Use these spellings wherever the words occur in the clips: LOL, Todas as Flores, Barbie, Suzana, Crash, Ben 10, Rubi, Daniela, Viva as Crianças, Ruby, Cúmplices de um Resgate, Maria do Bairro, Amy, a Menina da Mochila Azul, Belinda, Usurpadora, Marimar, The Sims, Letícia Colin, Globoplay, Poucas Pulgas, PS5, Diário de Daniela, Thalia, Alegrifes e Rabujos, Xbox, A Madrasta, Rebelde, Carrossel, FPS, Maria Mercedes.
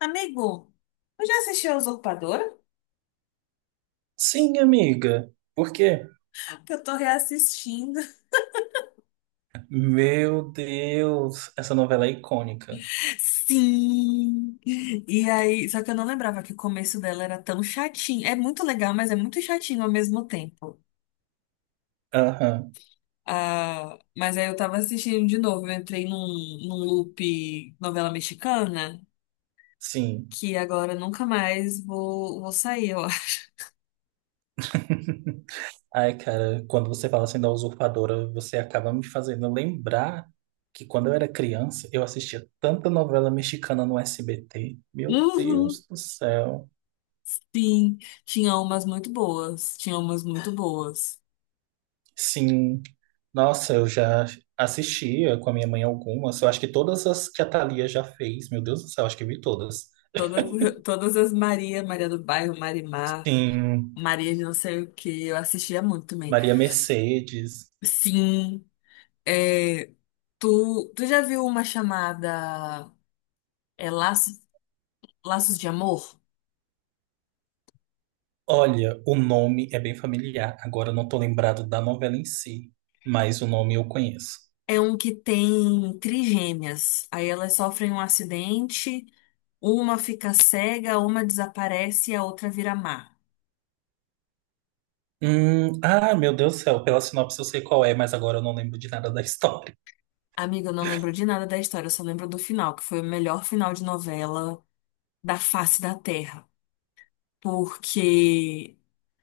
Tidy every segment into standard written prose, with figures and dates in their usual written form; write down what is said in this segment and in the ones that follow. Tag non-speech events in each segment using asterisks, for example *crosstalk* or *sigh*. Amigo, eu já assisti a Usurpadora? Sim, amiga. Por quê? Que eu tô reassistindo. Meu Deus, essa novela é icônica. Sim! E aí, só que eu não lembrava que o começo dela era tão chatinho. É muito legal, mas é muito chatinho ao mesmo tempo. Aham, Ah, mas aí eu tava assistindo de novo, eu entrei num loop novela mexicana, sim. que agora nunca mais vou sair, eu *laughs* Ai, cara, quando você fala assim da Usurpadora, você acaba me fazendo lembrar que quando eu era criança, eu assistia tanta novela mexicana no SBT. Meu Uhum, Deus do céu. sim, tinha umas muito boas, tinha umas muito boas. Sim. Nossa, eu já assistia com a minha mãe algumas. Eu acho que todas as que a Thalia já fez, meu Deus do céu, acho que eu vi todas. Todas, todas as Maria, Maria do Bairro, Marimar. Sim, Maria de não sei o que, eu assistia muito também. Maria Mercedes. Sim, é, tu já viu uma chamada é, Laços, Laços de Amor? Olha, o nome é bem familiar. Agora eu não tô lembrado da novela em si, mas o nome eu conheço. É um que tem trigêmeas. Aí elas sofrem um acidente, uma fica cega, uma desaparece e a outra vira má. Ah, meu Deus do céu, pela sinopse eu sei qual é, mas agora eu não lembro de nada da história. Amiga, eu não lembro de nada da história, eu só lembro do final, que foi o melhor final de novela da face da Terra. Porque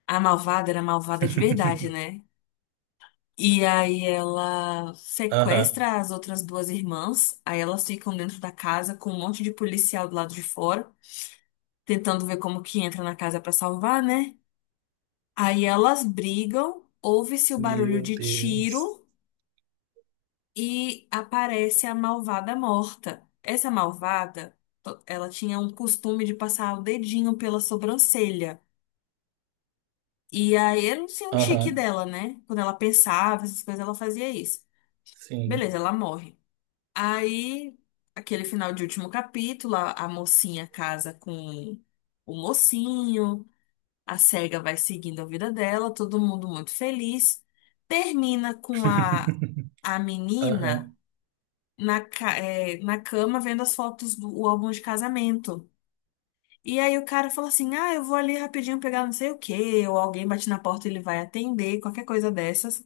a malvada era malvada de verdade, *laughs* né? E aí ela Aham. sequestra as outras duas irmãs, aí elas ficam dentro da casa com um monte de policial do lado de fora, tentando ver como que entra na casa pra salvar, né? Aí elas brigam, ouve-se o barulho Meu de Deus. tiro e aparece a malvada morta. Essa malvada, ela tinha um costume de passar o dedinho pela sobrancelha. E aí era um tique Aham. dela, né? Quando ela pensava, essas coisas, ela fazia isso. Beleza, Sim. ela morre. Aí, aquele final de último capítulo, a mocinha casa com o mocinho, a cega vai seguindo a vida dela, todo mundo muito feliz. Termina com a, *laughs* a Aham. menina na cama vendo as fotos do o álbum de casamento. E aí o cara fala assim: "Ah, eu vou ali rapidinho pegar não sei o quê", ou alguém bate na porta e ele vai atender, qualquer coisa dessas.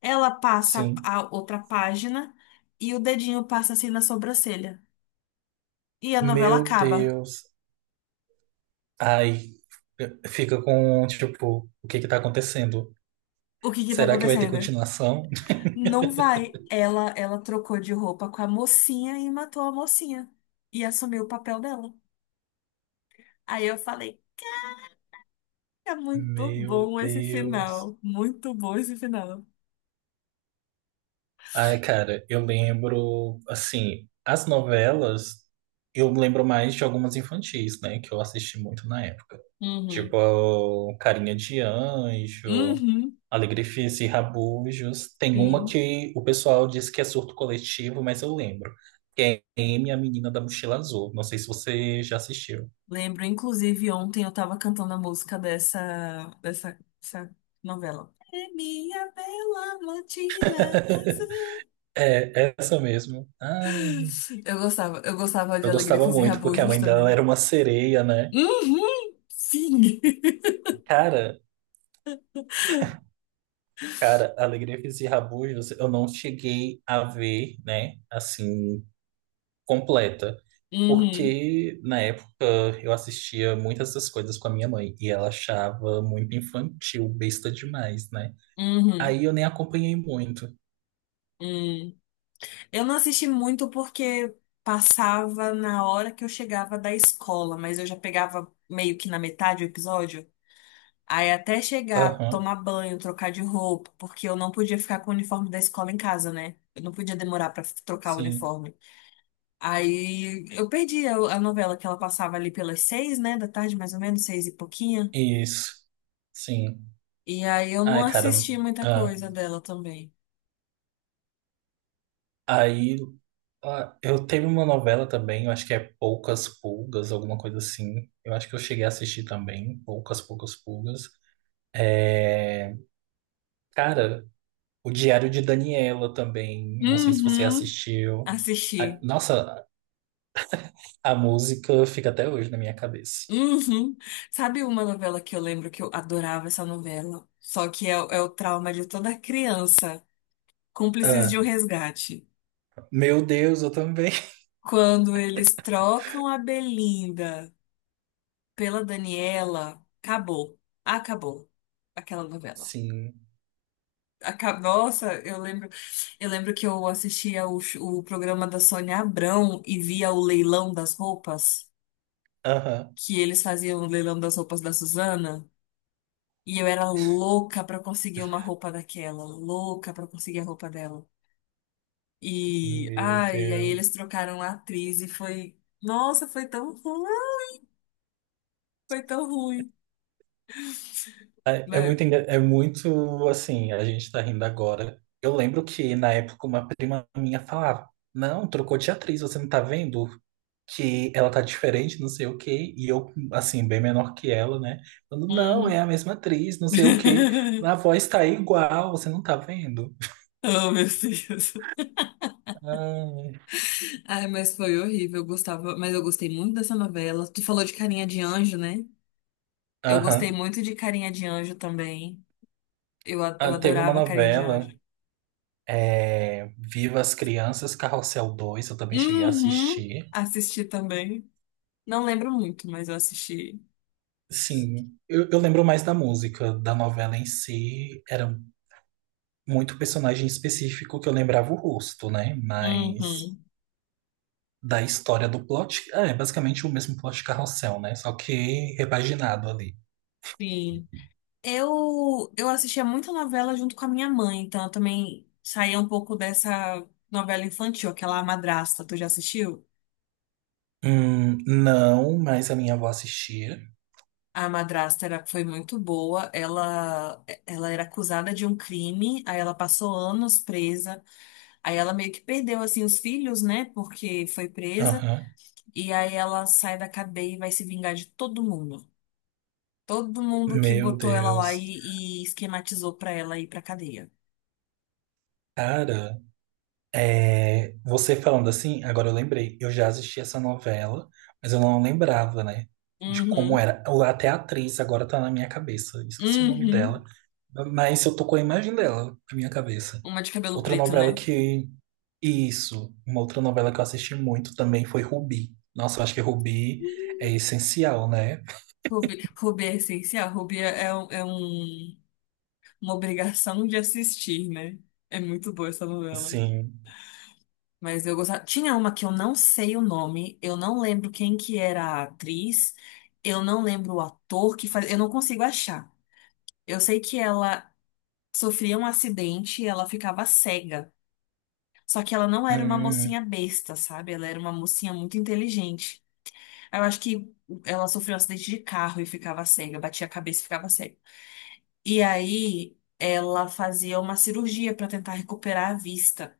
Ela passa Sim. a outra página e o dedinho passa assim na sobrancelha. E a novela Meu acaba. Deus. Ai, fica com, tipo, o que que tá acontecendo? O que que tá Será que vai ter acontecendo? continuação? *laughs* Não vai. Ela trocou de roupa com a mocinha e matou a mocinha. E assumiu o papel dela. Aí eu falei, é muito Meu bom esse Deus. final. Muito bom esse final. Ai, cara, eu lembro, assim, as novelas, eu lembro mais de algumas infantis, né, que eu assisti muito na época. Tipo, Uhum. o Carinha de Anjo, Uhum. Alegrifes e Rabujos. Tem uma Sim. que o pessoal diz que é surto coletivo, mas eu lembro. Que é Amy, a Menina da Mochila Azul. Não sei se você já assistiu. Lembro, inclusive, ontem eu tava cantando a música dessa novela. É minha bela mochila *laughs* azul. É, essa mesmo. Ai, Eu gostava de eu Alegria gostava e muito, porque a Rabujos mãe dela também. era uma sereia, né? Uhum, sim. *laughs* Cara, Cara, Alegria Física e Rabugos, eu não cheguei a ver, né, assim, completa. Uhum, Porque na época eu assistia muitas dessas coisas com a minha mãe e ela achava muito infantil, besta demais, né? uhum, Aí eu nem acompanhei muito. uhum. Eu não assisti muito porque passava na hora que eu chegava da escola, mas eu já pegava meio que na metade do episódio. Aí até chegar, Aham, tomar banho, trocar de roupa, porque eu não podia ficar com o uniforme da escola em casa, né? Eu não podia demorar pra trocar o sim. uniforme. Aí eu perdi a novela que ela passava ali pelas 6, né, da tarde, mais ou menos, 6 e pouquinho. Isso, sim. E aí eu não Ai, cara. assisti muita ah, coisa dela também. Aí eu teve uma novela também, eu acho que é Poucas Pulgas, alguma coisa assim. Eu acho que eu cheguei a assistir também, Poucas Pulgas. É, Cara, o Diário de Daniela também. Não sei se você Uhum. assistiu. Assisti. Nossa, a música fica até hoje na minha cabeça. Uhum. Sabe uma novela que eu lembro que eu adorava essa novela? Só que é o trauma de toda criança. Cúmplices de um Ah, Resgate. Meu Deus, eu também. *laughs* Quando eles trocam a Belinda pela Daniela, acabou. Acabou aquela novela. Sim. Nossa, eu lembro que eu assistia o programa da Sônia Abrão e via o leilão das roupas, Aham. que eles faziam o leilão das roupas da Suzana. E eu era louca pra conseguir uma roupa daquela, louca pra conseguir a roupa dela. E, Meu ai, e aí Deus. eles trocaram a atriz e foi, nossa, foi tão ruim, foi tão ruim. É Mas, muito, é muito assim, a gente tá rindo agora. Eu lembro que na época uma prima minha falava: Não, trocou de atriz, você não tá vendo? Que ela tá diferente, não sei o quê. E eu, assim, bem menor que ela, né? Falando: Não, é uhum. a mesma atriz, não sei o quê. *laughs* A voz tá igual, você não tá vendo? Oh, meu Deus. Ai, Ai, mas foi horrível, eu gostava, mas eu gostei muito dessa novela. Tu falou de Carinha de Anjo, né? Eu gostei Aham. muito de Carinha de Anjo também. Eu, a- Ah, eu teve uma adorava Carinha de novela, Anjo. é, Viva as Crianças, Carrossel dois eu também cheguei a Uhum, assistir. assisti também. Não lembro muito, mas eu assisti. Sim, eu lembro mais da música, da novela em si, era muito personagem específico que eu lembrava o rosto, né? Mas Uhum, da história do plot, ah, é basicamente o mesmo plot de Carrossel, né? Só que repaginado ali. sim. Eu assistia muita novela junto com a minha mãe, então eu também saía um pouco dessa novela infantil, aquela A Madrasta, tu já assistiu? Não, mas a minha avó assistia. A Madrasta era, foi muito boa, ela era acusada de um crime, aí ela passou anos presa, aí ela meio que perdeu, assim, os filhos, né, porque foi presa, Aham. e aí ela sai da cadeia e vai se vingar de todo mundo. Todo mundo que Meu botou ela lá e, Deus. e esquematizou pra ela ir pra cadeia. Cara, é, você falando assim, agora eu lembrei, eu já assisti essa novela, mas eu não lembrava, né, de como Uhum. era. Ou Até a atriz agora tá na minha cabeça, esqueci o nome dela, Uhum. mas eu tô com a imagem dela na minha cabeça. Uma de cabelo Outra preto, novela né? que. Isso, uma outra novela que eu assisti muito também foi Rubi. Nossa, eu acho que Rubi é Sim. essencial, né? Ruby, Ruby é essencial. Ruby é uma obrigação de assistir, né? É muito boa essa novela. Sim. Mas eu gostava. Tinha uma que eu não sei o nome, eu não lembro quem que era a atriz, eu não lembro o ator que faz. Eu não consigo achar. Eu sei que ela sofria um acidente e ela ficava cega. Só que ela não era uma Hum, mocinha besta, sabe? Ela era uma mocinha muito inteligente. Eu acho que ela sofreu um acidente de carro e ficava cega, batia a cabeça e ficava cega. E aí ela fazia uma cirurgia pra tentar recuperar a vista.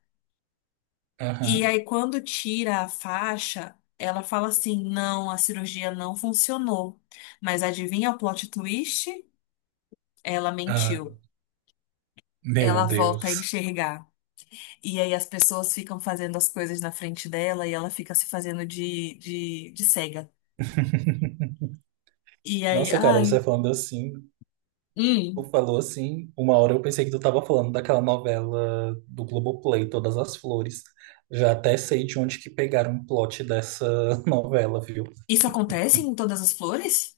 E aham, aí quando tira a faixa, ela fala assim: "Não, a cirurgia não funcionou". Mas adivinha o plot twist? Ela ah, mentiu. meu Ela volta a Deus. enxergar. E aí as pessoas ficam fazendo as coisas na frente dela e ela fica se fazendo de cega. *laughs* E aí, Nossa, cara, ai, você falando assim. Tu hum, falou assim, uma hora eu pensei que tu tava falando daquela novela do Globoplay, Todas as Flores. Já até sei de onde que pegaram o plot dessa *laughs* novela, viu? isso acontece em todas as flores?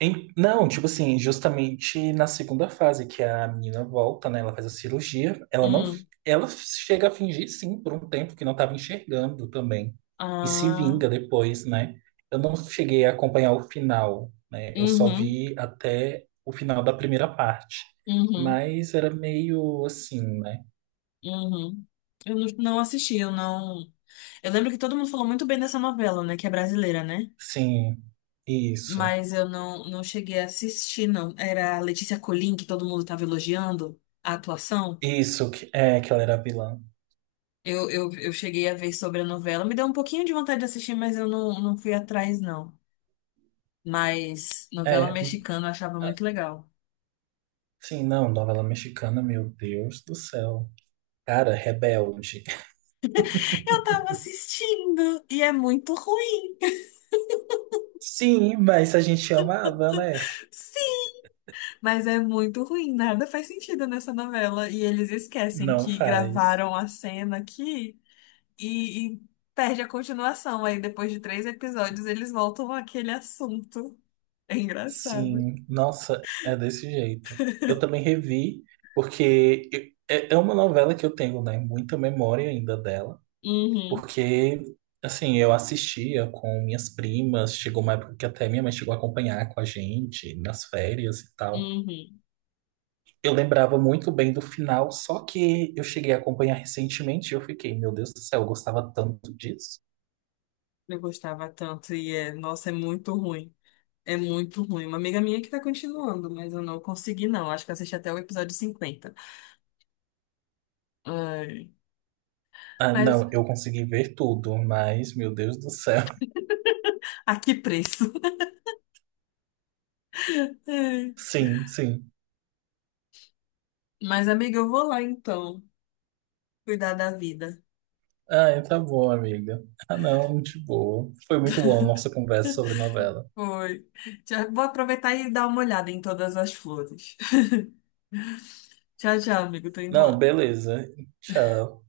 Não, tipo assim, justamente na segunda fase, que a menina volta, né? Ela faz a cirurgia, ela não. Hum, Ela chega a fingir, sim, por um tempo que não estava enxergando também. E se ah, vinga depois, né? Eu não cheguei a acompanhar o final, né? Eu só uhum, vi até o final da primeira parte. uhum, Mas era meio assim, né? uhum. Eu não assisti, eu não. Eu lembro que todo mundo falou muito bem dessa novela, né? Que é brasileira, né? Sim, isso. Mas eu não cheguei a assistir, não. Era a Letícia Colin, que todo mundo tava elogiando a atuação. Isso, que, é, que ela era vilã. Eu cheguei a ver sobre a novela. Me deu um pouquinho de vontade de assistir, mas eu não fui atrás, não. Mas novela É, mexicana eu achava muito legal. sim, não, novela mexicana, meu Deus do céu. Cara, Rebelde. Eu tava assistindo e é muito ruim. Sim, mas a gente amava, né? *laughs* Sim! Mas é muito ruim, nada faz sentido nessa novela. E eles esquecem Não que faz. gravaram a cena aqui e perde a continuação. Aí depois de 3 episódios eles voltam àquele assunto. É engraçado. Sim, nossa, é desse jeito. Eu também revi, porque eu- é uma novela que eu tenho, né? Muita memória ainda dela, Uhum, porque, assim, eu assistia com minhas primas, chegou uma época que até minha mãe chegou a acompanhar com a gente nas férias e tal. uhum. Eu lembrava muito bem do final, só que eu cheguei a acompanhar recentemente e eu fiquei, meu Deus do céu, eu gostava tanto disso. Eu gostava tanto e é, nossa, é muito ruim. É muito ruim. Uma amiga minha que tá continuando, mas eu não consegui, não. Acho que eu assisti até o episódio 50. Ai, Ah, mas não, eu consegui ver tudo, mas, meu Deus do céu. *laughs* a que preço? *laughs* Ai. Sim, sim. Mas, amiga, eu vou lá então, cuidar da vida. Ah, tá bom, amiga. Ah, não, de boa. Foi muito bom a nossa conversa sobre novela. Foi. Já vou aproveitar e dar uma olhada em todas as flores. *laughs* Tchau, tchau, amigo. Tô indo Não, lá. beleza. Tchau.